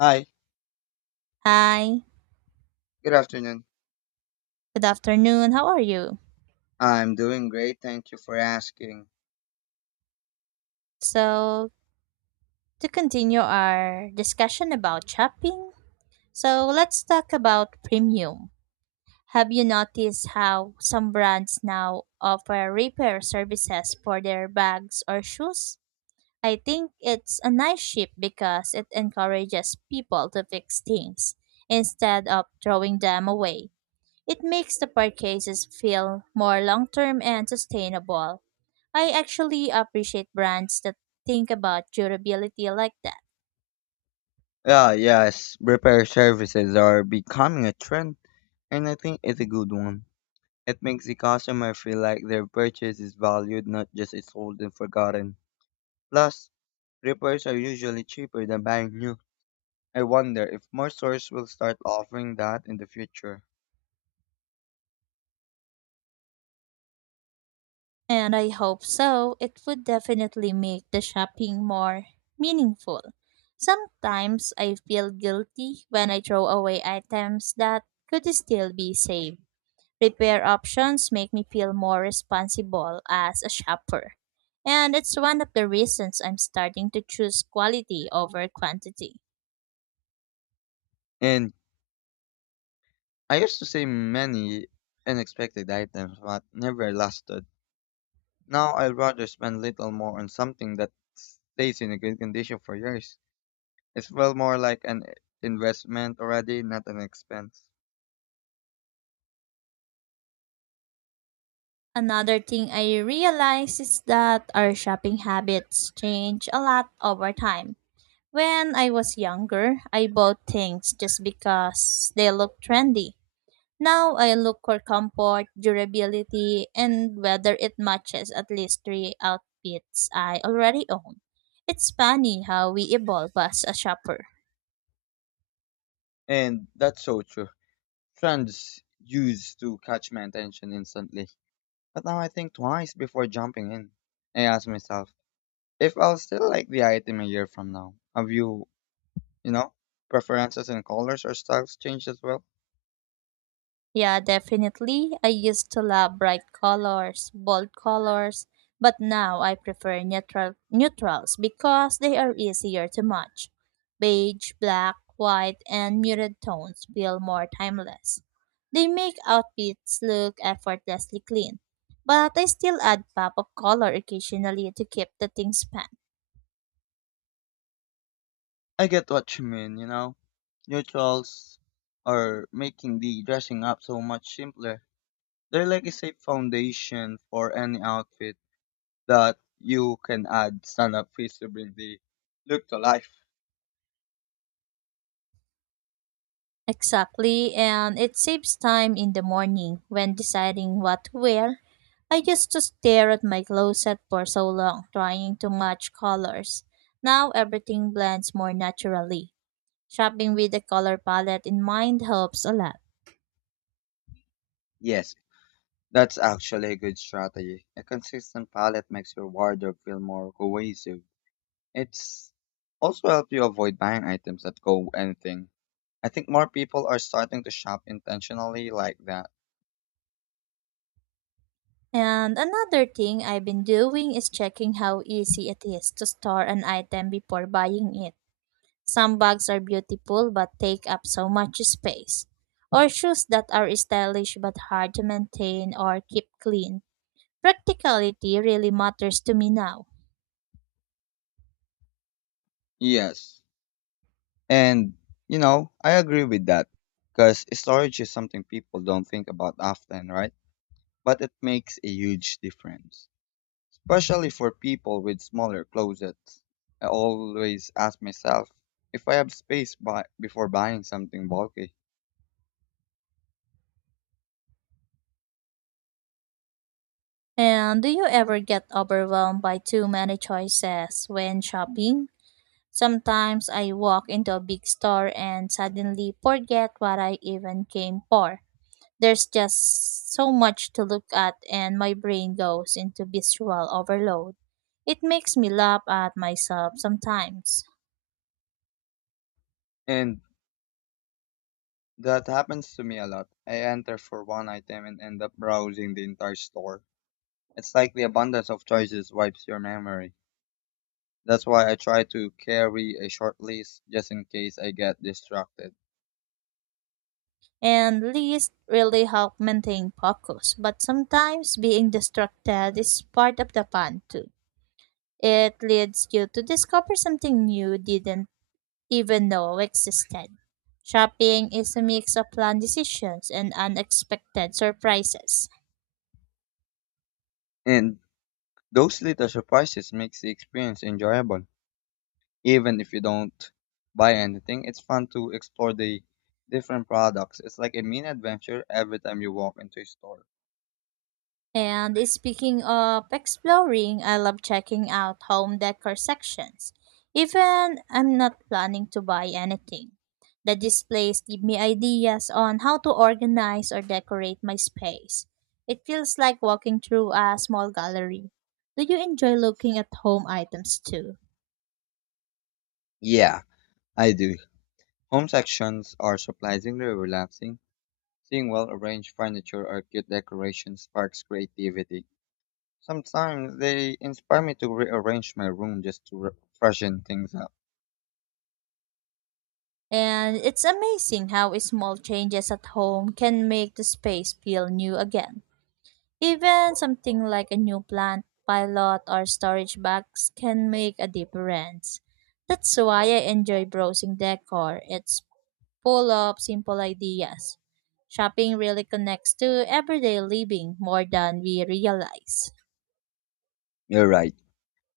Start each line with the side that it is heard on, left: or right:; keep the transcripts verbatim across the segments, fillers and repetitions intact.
left: Hi,
right: Hi,
left: good afternoon.
right: good afternoon. How are you?
left: I'm doing great, thank you for asking.
right: So, to continue our discussion about shopping, so let's talk about premium. Have you noticed how some brands now offer repair services for their bags or shoes? I think it's a nice shift because it encourages people to fix things instead of throwing them away. It makes the purchases feel more long term and sustainable. I actually appreciate brands that think about durability like that.
left: Yeah, yes, repair services are becoming a trend, and I think it's a good one. It makes the customer feel like their purchase is valued, not just it's old and forgotten. Plus, repairs are usually cheaper than buying new. I wonder if more stores will start offering that in the future.
right: And I hope so. It would definitely make the shopping more meaningful. Sometimes I feel guilty when I throw away items that could still be saved. Repair options make me feel more responsible as a shopper. And it's one of the reasons I'm starting to choose quality over quantity.
left: And I used to say many unexpected items, but never lasted. Now I'd rather spend little more on something that stays in a good condition for years. It's well more like an investment already, not an expense.
right: Another thing I realized is that our shopping habits change a lot over time. When I was younger, I bought things just because they looked trendy. Now I look for comfort, durability, and whether it matches at least three outfits I already own. It's funny how we evolve as a shopper.
left: And that's so true. Trends used to catch my attention instantly. But now I think twice before jumping in. I ask myself, if I'll still like the item a year from now. Have you, you know, preferences in colors or styles changed as well?
right: Yeah, definitely. I used to love bright colors, bold colors, but now I prefer neutral neutrals because they are easier to match. Beige, black, white, and muted tones feel more timeless. They make outfits look effortlessly clean, but I still add pop of color occasionally to keep the things fun.
left: I get what you mean, you know. Neutrals are making the dressing up so much simpler. They're like a safe foundation for any outfit that you can add stand up feasibly look to life.
right: Exactly, and it saves time in the morning when deciding what to wear. I used to stare at my closet for so long, trying to match colors. Now everything blends more naturally. Shopping with a color palette in mind helps a lot.
left: Yes, that's actually a good strategy. A consistent palette makes your wardrobe feel more cohesive. It's also helps you avoid buying items that go anything. I think more people are starting to shop intentionally like that.
right: And another thing I've been doing is checking how easy it is to store an item before buying it. Some bags are beautiful but take up so much space, or shoes that are stylish but hard to maintain or keep clean. Practicality really matters to me now.
left: Yes. And you know, I agree with that. Because storage is something people don't think about often, right? But it makes a huge difference, especially for people with smaller closets. I always ask myself if I have space buy- before buying something bulky.
right: And do you ever get overwhelmed by too many choices when shopping? Sometimes I walk into a big store and suddenly forget what I even came for. There's just so much to look at, and my brain goes into visual overload. It makes me laugh at myself sometimes.
left: And that happens to me a lot. I enter for one item and end up browsing the entire store. It's like the abundance of choices wipes your memory. That's why I try to carry a short list just in case I get distracted.
right: And lists really help maintain focus, but sometimes being distracted is part of the fun too. It leads you to discover something new didn't even know existed. Shopping is a mix of planned decisions and unexpected surprises.
left: And those little surprises makes the experience enjoyable, even if you don't buy anything. It's fun to explore the different products. It's like a mini adventure every time you walk into a store.
right: And speaking of exploring, I love checking out home decor sections. Even I'm not planning to buy anything. The displays give me ideas on how to organize or decorate my space. It feels like walking through a small gallery. Do you enjoy looking at home items too?
left: Yeah, I do. Home sections are surprisingly relaxing. Seeing well arranged furniture or cute decorations sparks creativity. Sometimes they inspire me to rearrange my room just to re- freshen things up.
right: And it's amazing how small changes at home can make the space feel new again. Even something like a new plant pilot or storage box can make a difference. That's why I enjoy browsing decor. It's full of simple ideas. Shopping really connects to everyday living more than we realize.
left: You're right.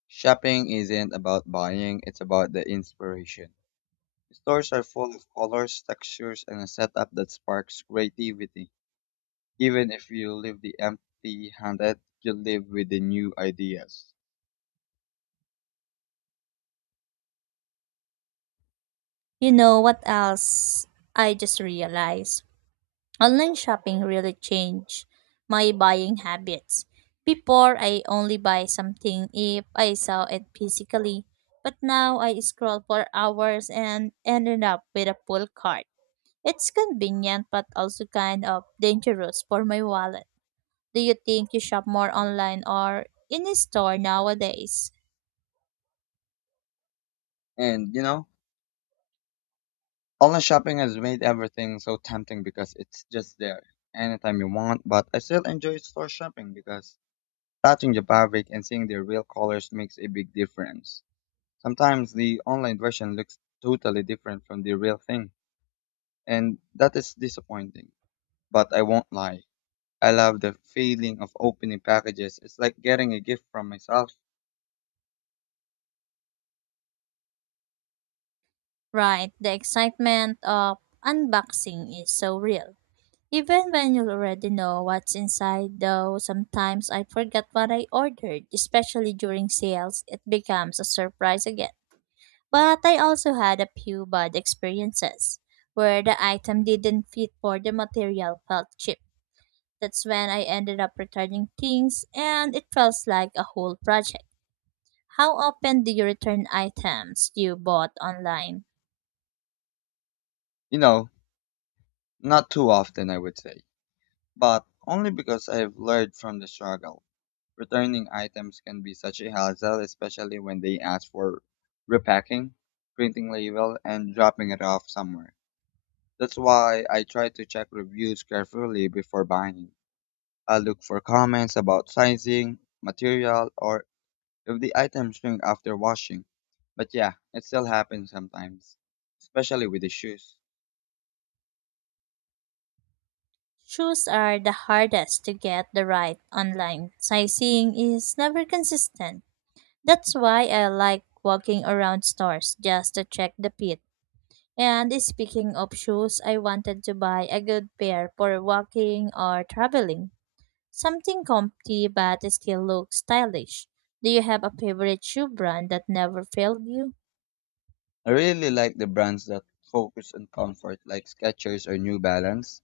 left: Shopping isn't about buying, it's about the inspiration. Stores are full of colors, textures, and a setup that sparks creativity. Even if you leave the empty handed, you live with the new ideas.
right: You know what else I just realized? Online shopping really changed my buying habits. Before, I only buy something if I saw it physically, but now I scroll for hours and ended up with a full cart. It's convenient but also kind of dangerous for my wallet. Do you think you shop more online or in a store nowadays?
left: And you know, online shopping has made everything so tempting because it's just there anytime you want, but I still enjoy store shopping because touching the fabric and seeing the real colors makes a big difference. Sometimes the online version looks totally different from the real thing, and that is disappointing. But I won't lie. I love the feeling of opening packages. It's like getting a gift from myself.
right: Right, the excitement of unboxing is so real. Even when you already know what's inside, though, sometimes I forget what I ordered, especially during sales, it becomes a surprise again. But I also had a few bad experiences where the item didn't fit or the material felt cheap. That's when I ended up returning things and it felt like a whole project. How often do you return items you bought online?
left: You know, Not too often, I would say, but only because I've learned from the struggle. Returning items can be such a hassle, especially when they ask for repacking, printing label, and dropping it off somewhere. That's why I try to check reviews carefully before buying. I look for comments about sizing, material, or if the items shrink after washing. But yeah, it still happens sometimes, especially with the shoes.
right: Shoes are the hardest to get the right online. Sizing is never consistent. That's why I like walking around stores just to check the fit. And speaking of shoes, I wanted to buy a good pair for walking or traveling. Something comfy but still looks stylish. Do you have a favorite shoe brand that never failed you?
left: I really like the brands that focus on comfort, like Skechers or New Balance.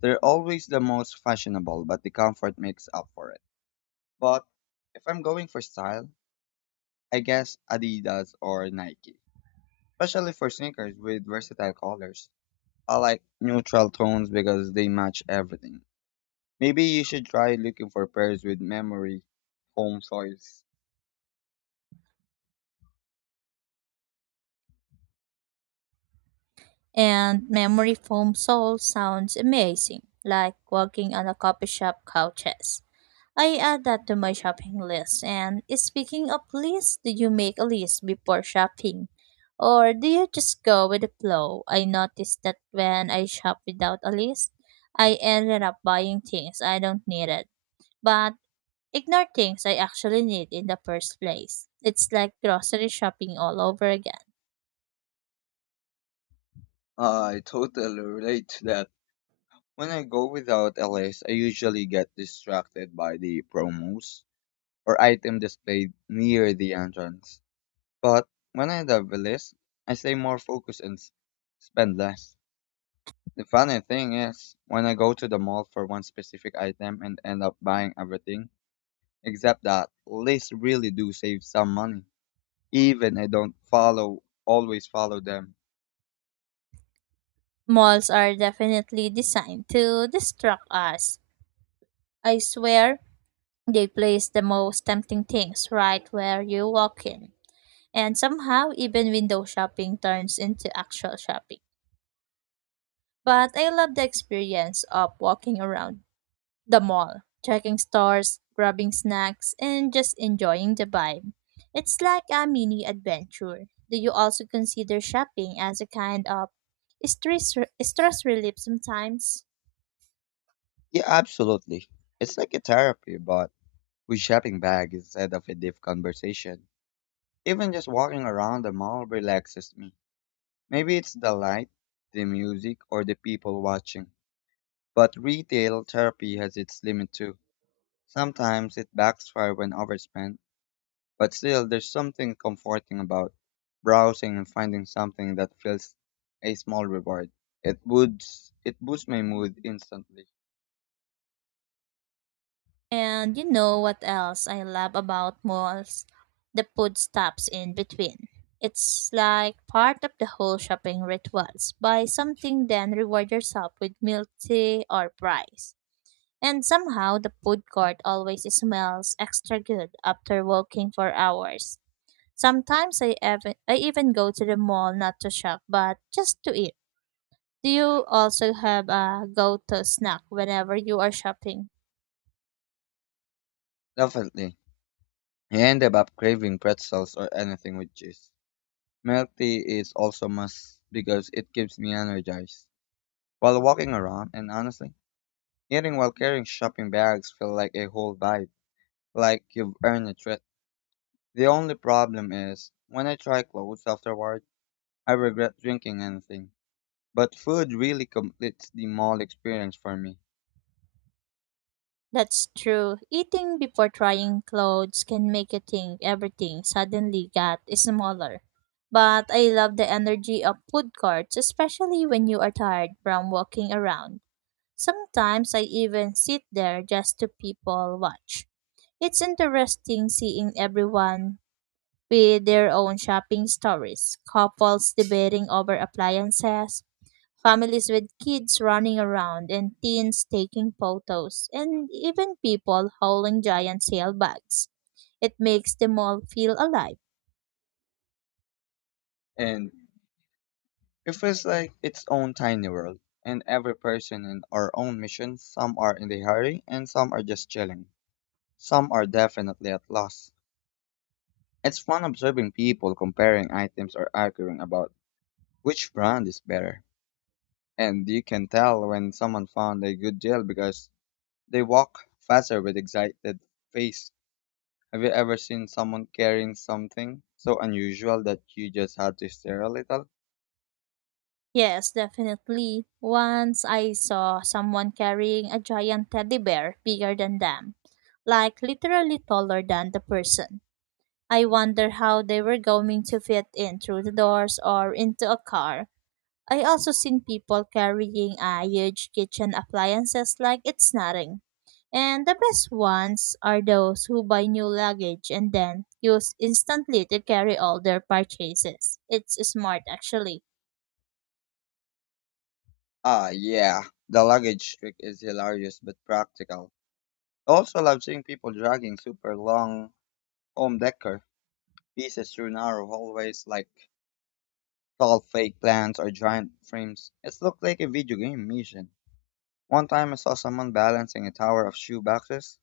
left: They're always the most fashionable, but the comfort makes up for it. But if I'm going for style, I guess Adidas or Nike, especially for sneakers with versatile colors. I like neutral tones because they match everything. Maybe you should try looking for pairs with memory home soils.
right: And memory foam sole sounds amazing, like walking on a coffee shop couches. I add that to my shopping list. And speaking of lists, do you make a list before shopping? Or do you just go with the flow? I noticed that when I shop without a list, I ended up buying things I don't needed, but ignore things I actually need in the first place. It's like grocery shopping all over again.
left: I totally relate to that. When I go without a list, I usually get distracted by the promos or item displayed near the entrance. But when I have a list, I stay more focused and s- spend less. The funny thing is, when I go to the mall for one specific item and end up buying everything, except that lists really do save some money. Even I don't follow, always follow them.
right: Malls are definitely designed to distract us. I swear, they place the most tempting things right where you walk in. And somehow, even window shopping turns into actual shopping. But I love the experience of walking around the mall, checking stores, grabbing snacks, and just enjoying the vibe. It's like a mini adventure. Do you also consider shopping as a kind of stress, stress relief sometimes?
left: Yeah, absolutely. It's like a therapy, but with shopping bag instead of a deep conversation. Even just walking around the mall relaxes me. Maybe it's the light, the music, or the people watching. But retail therapy has its limit too. Sometimes it backfires when overspent, but still there's something comforting about browsing and finding something that feels a small reward. It boosts it boosts my mood instantly.
right: And you know what else I love about malls? The food stops in between. It's like part of the whole shopping rituals. Buy something, then reward yourself with milk tea or fries. And somehow the food court always smells extra good after walking for hours. Sometimes I even I even go to the mall not to shop but just to eat. Do you also have a go-to snack whenever you are shopping?
left: Definitely. I end up craving pretzels or anything with cheese. Milk tea is also must because it keeps me energized. While walking around, and honestly, eating while carrying shopping bags feel like a whole vibe, like you've earned a treat. The only problem is, when I try clothes afterward, I regret drinking anything. But food really completes the mall experience for me,
right: That's true. Eating before trying clothes can make you think everything suddenly got smaller. But I love the energy of food courts, especially when you are tired from walking around. Sometimes I even sit there just to people watch. It's interesting seeing everyone with their own shopping stories, couples debating over appliances, families with kids running around and teens taking photos, and even people hauling giant sailbags. It makes the mall feel alive.
left: and it feels like its own tiny world. And every person in our own mission, some are in a hurry, and some are just chilling. Some are definitely at loss. It's fun observing people comparing items or arguing about which brand is better. And you can tell when someone found a good deal because they walk faster with excited face. Have you ever seen someone carrying something so unusual that you just had to stare a little?
right: Yes, definitely. Once I saw someone carrying a giant teddy bear bigger than them, like literally taller than the person. I wonder how they were going to fit in through the doors or into a car. I also seen people carrying uh, huge kitchen appliances like it's nothing. And the best ones are those who buy new luggage and then use instantly to carry all their purchases. It's smart actually.
left: Ah, yeah. The luggage trick is hilarious but practical. I also love seeing people dragging super long home decor pieces through narrow hallways like tall fake plants or giant frames. It looked like a video game mission. One time I saw someone balancing a tower of shoe boxes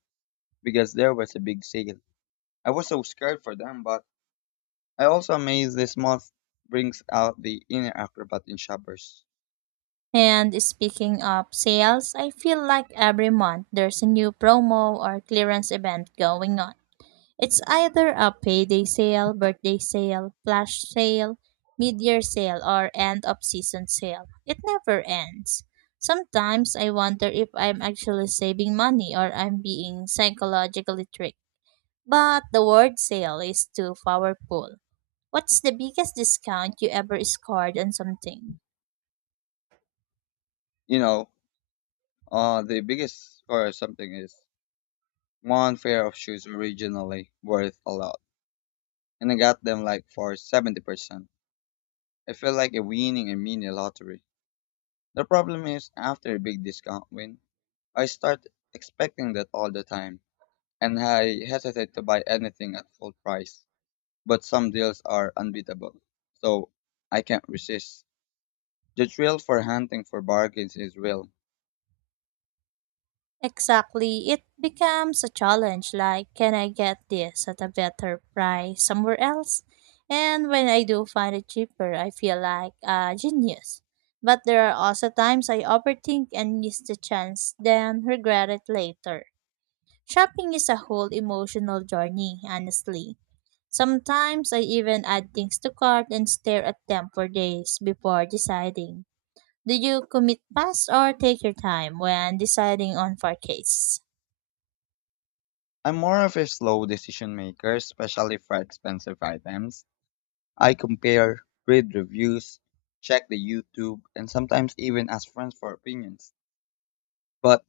left: because there was a big sale. I was so scared for them, but I also amazed this month brings out the inner acrobat in shoppers.
right: And speaking of sales, I feel like every month there's a new promo or clearance event going on. It's either a payday sale, birthday sale, flash sale, mid-year sale, or end-of-season sale. It never ends. Sometimes I wonder if I'm actually saving money or I'm being psychologically tricked. But the word sale is too powerful. What's the biggest discount you ever scored on something?
left: You know, uh, the biggest score or something is one pair of shoes originally worth a lot, and I got them like for seventy percent. I feel like a winning a mini lottery. The problem is after a big discount win, I start expecting that all the time, and I hesitate to buy anything at full price. But some deals are unbeatable, so I can't resist. The thrill for hunting for bargains is real.
right: Exactly. It becomes a challenge like, can I get this at a better price somewhere else? And when I do find it cheaper, I feel like a genius. But there are also times I overthink and miss the chance, then regret it later. Shopping is a whole emotional journey, honestly. Sometimes I even add things to cart and stare at them for days before deciding. Do you commit fast or take your time when deciding on purchase?
left: I'm more of a slow decision maker, especially for expensive items. I compare, read reviews, check the YouTube, and sometimes even ask friends for opinions. But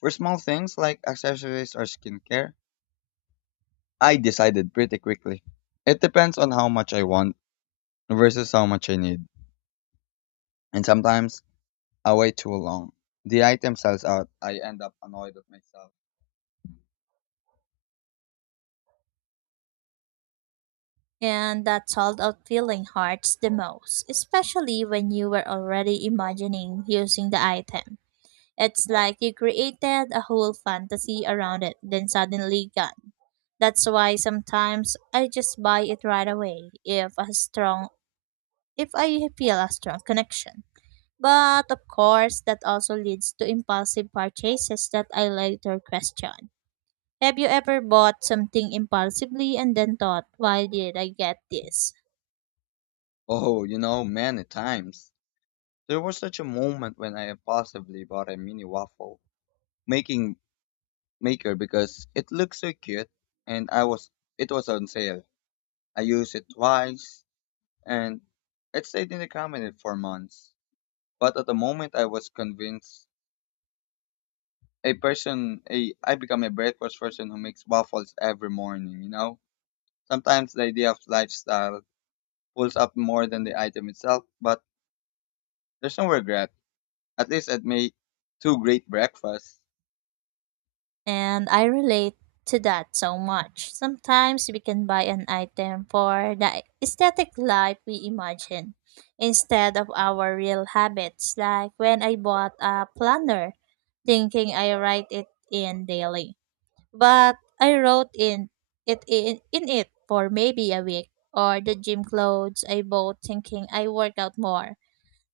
left: for small things like accessories or skincare, I decided pretty quickly. It depends on how much I want versus how much I need. And sometimes I wait too long. The item sells out. I end up annoyed at myself.
right: And that sold out feeling hurts the most, especially when you were already imagining using the item. It's like you created a whole fantasy around it, then suddenly gone. That's why sometimes I just buy it right away if a strong if I feel a strong connection. But of course that also leads to impulsive purchases that I later question. Have you ever bought something impulsively and then thought, why did I get this?
left: Oh, you know, many times. There was such a moment when I impulsively bought a mini waffle making maker because it looked so cute and I was it was on sale. I used it twice and it stayed in the cabinet for months. But at the moment I was convinced a person a I become a breakfast person who makes waffles every morning, you know? Sometimes the idea of lifestyle pulls up more than the item itself, but there's no regret. At least it made two great breakfasts.
right: And I relate to that so much. Sometimes we can buy an item for the aesthetic life we imagine instead of our real habits. Like when I bought a planner, thinking I write it in daily, but I wrote in it in, in it for maybe a week. Or the gym clothes I bought thinking I work out more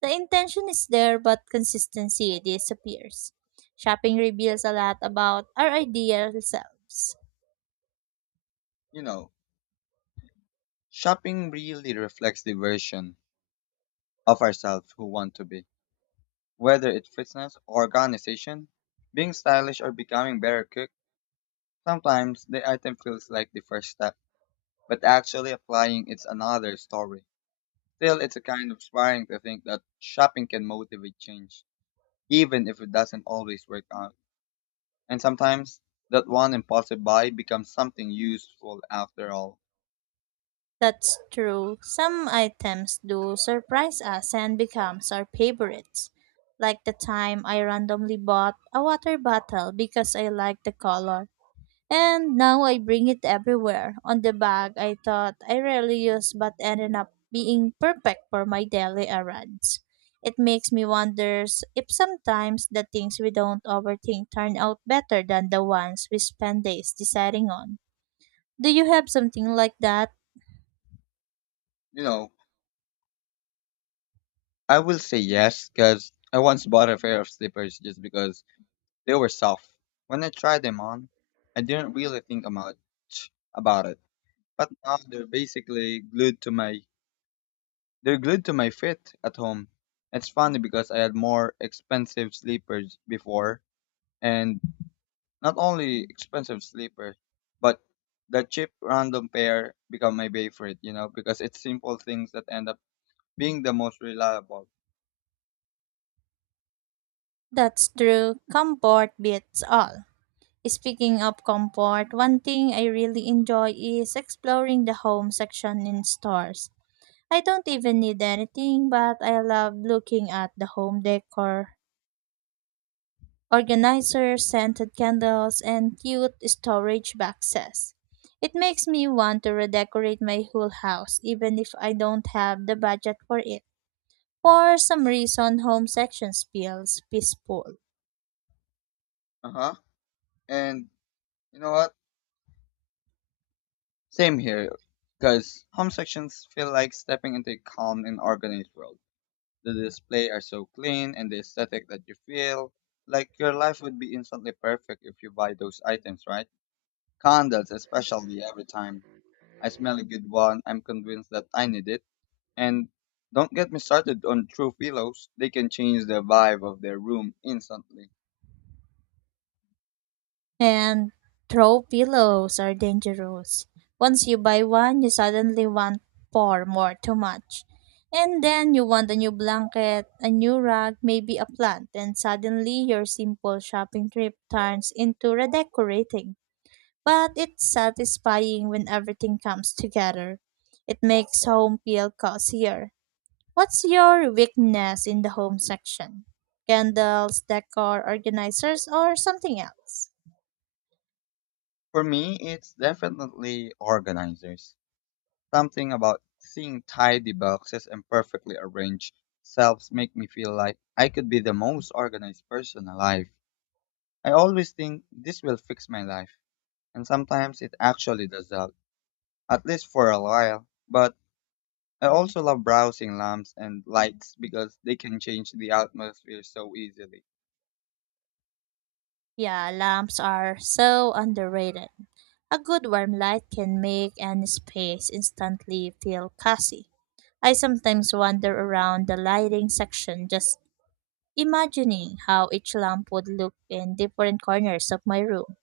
right: the intention is there, but consistency disappears. Shopping reveals a lot about our ideal selves.
left: You know, Shopping really reflects the version of ourselves who want to be. Whether it's fitness or organization, being stylish or becoming better cook, sometimes the item feels like the first step, but actually applying it's another story. Still, it's a kind of inspiring to think that shopping can motivate change, even if it doesn't always work out. And sometimes that one impulsive buy becomes something useful after all.
right: That's true. Some items do surprise us and becomes our favorites. Like the time I randomly bought a water bottle because I liked the color. And now I bring it everywhere. On the bag I thought I rarely use but ended up being perfect for my daily errands. It makes me wonder if sometimes the things we don't overthink turn out better than the ones we spend days deciding on. Do you have something like that?
left: You know, I will say yes because I once bought a pair of slippers just because they were soft. When I tried them on, I didn't really think about about it. But now they're basically glued to my they're glued to my feet at home. It's funny because I had more expensive slippers before and not only expensive sleeper, but the cheap random pair become my favorite, you know, because it's simple things that end up being the most reliable.
right: That's true. Comfort beats all. Speaking of comfort, one thing I really enjoy is exploring the home section in stores. I don't even need anything, but I love looking at the home decor, organizers, scented candles, and cute storage boxes. It makes me want to redecorate my whole house, even if I don't have the budget for it. For some reason, home sections feels peaceful.
left: Uh huh. And you know what? Same here, because home sections feel like stepping into a calm and organized world. The display are so clean and the aesthetic that you feel like your life would be instantly perfect if you buy those items, right? Candles, especially every time I smell a good one, I'm convinced that I need it. And don't get me started on true pillows. They can change the vibe of their room instantly.
right: And throw pillows are dangerous. Once you buy one, you suddenly want four more, too much. And then you want a new blanket, a new rug, maybe a plant, and suddenly your simple shopping trip turns into redecorating. But it's satisfying when everything comes together. It makes home feel cozier. What's your weakness in the home section? Candles, decor, organizers, or something else?
left: For me, it's definitely organizers. Something about seeing tidy boxes and perfectly arranged shelves make me feel like I could be the most organized person alive. I always think this will fix my life, and sometimes it actually does that, at least for a while. But I also love browsing lamps and lights because they can change the atmosphere so easily.
right: Yeah, lamps are so underrated. A good warm light can make any space instantly feel cozy. I sometimes wander around the lighting section just imagining how each lamp would look in different corners of my room.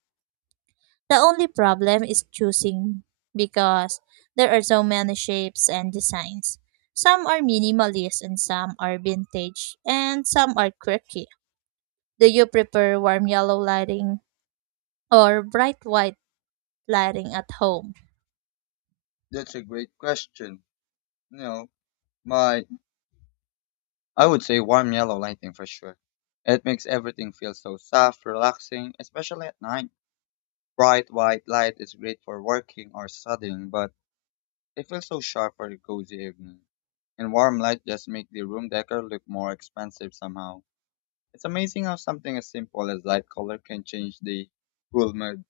right: The only problem is choosing because there are so many shapes and designs. Some are minimalist and some are vintage and some are quirky. Do you prefer warm yellow lighting or bright white lighting at home?
left: That's a great question. You know, my I would say warm yellow lighting for sure. It makes everything feel so soft, relaxing, especially at night. Bright white light is great for working or studying, but it feels so sharp for a cozy evening. And warm light just make the room decor look more expensive somehow. It's amazing how something as simple as light color can change the cool mood.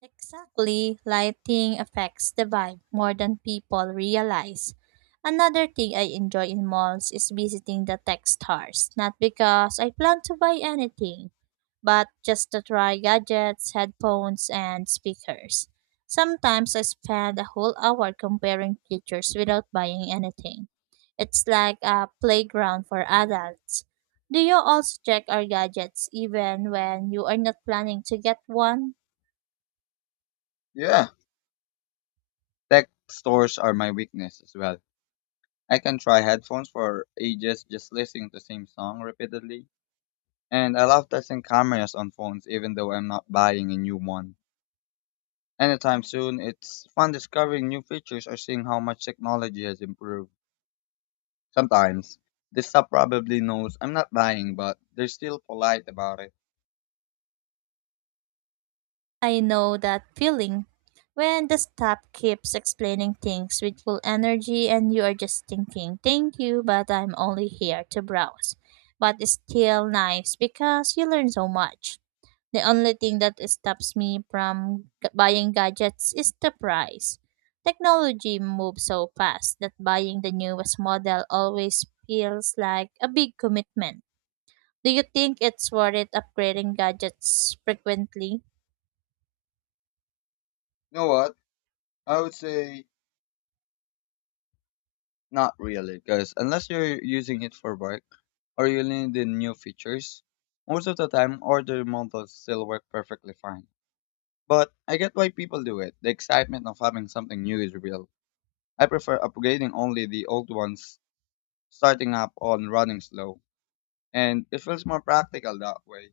right: Exactly, lighting affects the vibe more than people realize. Another thing I enjoy in malls is visiting the tech stores, not because I plan to buy anything, but just to try gadgets, headphones, and speakers. Sometimes I spend a whole hour comparing features without buying anything. It's like a playground for adults. Do you also check our gadgets even when you are not planning to get one?
left: Yeah, tech stores are my weakness as well. I can try headphones for ages just listening to the same song repeatedly. And I love testing cameras on phones even though I'm not buying a new one. Anytime soon, it's fun discovering new features or seeing how much technology has improved. Sometimes, this stuff probably knows I'm not buying, but they're still polite about it.
right: I know that feeling. When the staff keeps explaining things with full energy and you are just thinking, thank you, but I'm only here to browse. But it's still nice because you learn so much. The only thing that stops me from g- buying gadgets is the price. Technology moves so fast that buying the newest model always feels like a big commitment. Do you think it's worth it upgrading gadgets frequently?
left: You know what? I would say not really, because unless you're using it for work or you need the new features, most of the time older models still work perfectly fine. But I get why people do it. The excitement of having something new is real. I prefer upgrading only the old ones, starting up on running slow, and it feels more practical that way.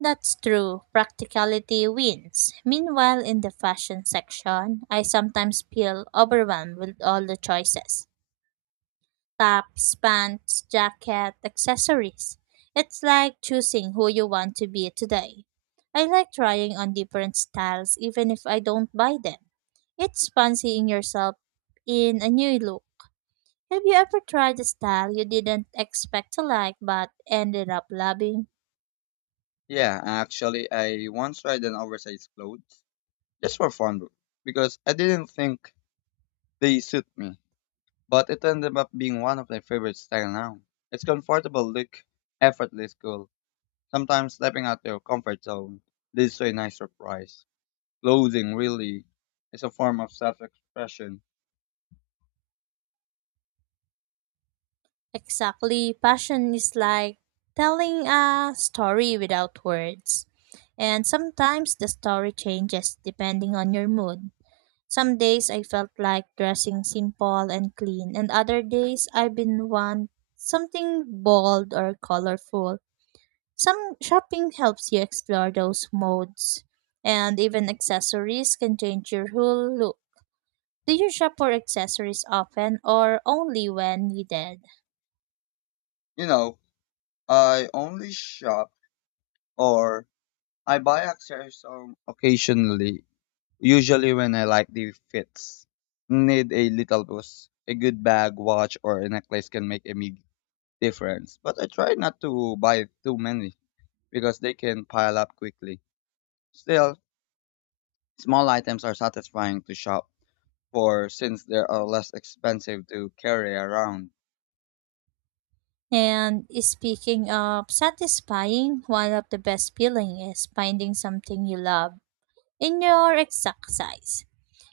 right: That's true, practicality wins. Meanwhile, in the fashion section, I sometimes feel overwhelmed with all the choices: tops, pants, jacket, accessories. It's like choosing who you want to be today. I like trying on different styles even if I don't buy them. It's fancying yourself in a new look. Have you ever tried a style you didn't expect to like but ended up loving?
left: Yeah, actually, I once tried an oversized clothes just for fun because I didn't think they suit me, but it ended up being one of my favorite style now. It's comfortable look, effortless cool. Sometimes stepping out your comfort zone leads to a nice surprise. Clothing really is a form of self-expression.
right: Exactly. Passion is like telling a story without words. And sometimes the story changes depending on your mood. Some days I felt like dressing simple and clean, and other days I've been want something bold or colorful. Some shopping helps you explore those modes, and even accessories can change your whole look. Do you shop for accessories often or only when needed?
left: You know, I only shop or I buy accessories um, occasionally, usually when I like the fits. Need a little boost. A good bag, watch, or a necklace can make a big difference. But I try not to buy too many because they can pile up quickly. Still, small items are satisfying to shop for since they are less expensive to carry around.
right: And speaking of satisfying, one of the best feeling is finding something you love in your exact size.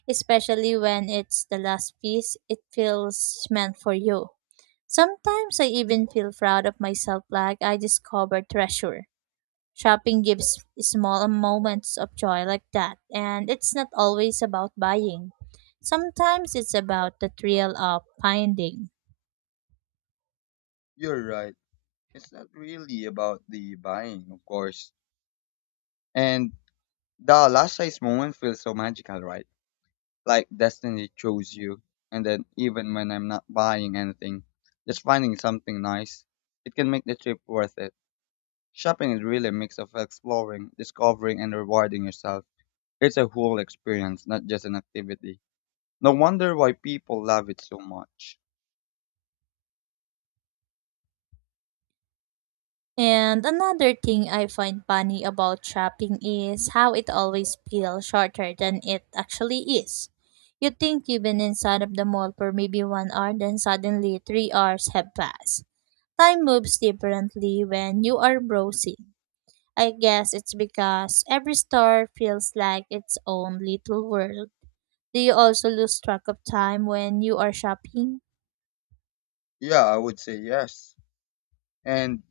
right: Especially when it's the last piece, it feels meant for you. Sometimes I even feel proud of myself like I discovered treasure. Shopping gives small moments of joy like that, and it's not always about buying. Sometimes it's about the thrill of finding.
left: You're right. It's not really about the buying, of course. And the last size moment feels so magical, right? Like destiny chose you. And then even when I'm not buying anything, just finding something nice, it can make the trip worth it. Shopping is really a mix of exploring, discovering, and rewarding yourself. It's a whole experience, not just an activity. No wonder why people love it so much.
right: And another thing I find funny about shopping is how it always feels shorter than it actually is. You think you've been inside of the mall for maybe one hour, then suddenly three hours have passed. Time moves differently when you are browsing. I guess it's because every store feels like its own little world. Do you also lose track of time when you are shopping?
left: Yeah, I would say yes. And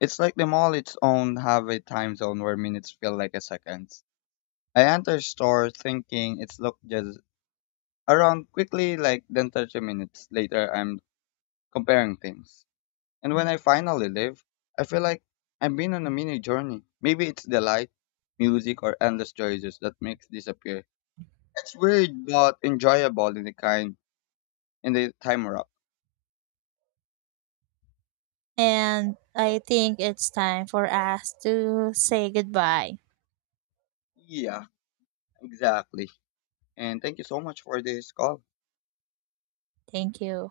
left: it's like the mall its own have a time zone where minutes feel like a seconds. I enter store thinking it's look just around quickly like then thirty minutes later I'm comparing things. And when I finally leave, I feel like I've been on a mini journey. Maybe it's the light, music, or endless choices that makes this appear. It's weird but enjoyable in the kind in the time wrap.
right: And I think it's time for us to say goodbye.
left: Yeah, exactly. And thank you so much for this call.
right: Thank you.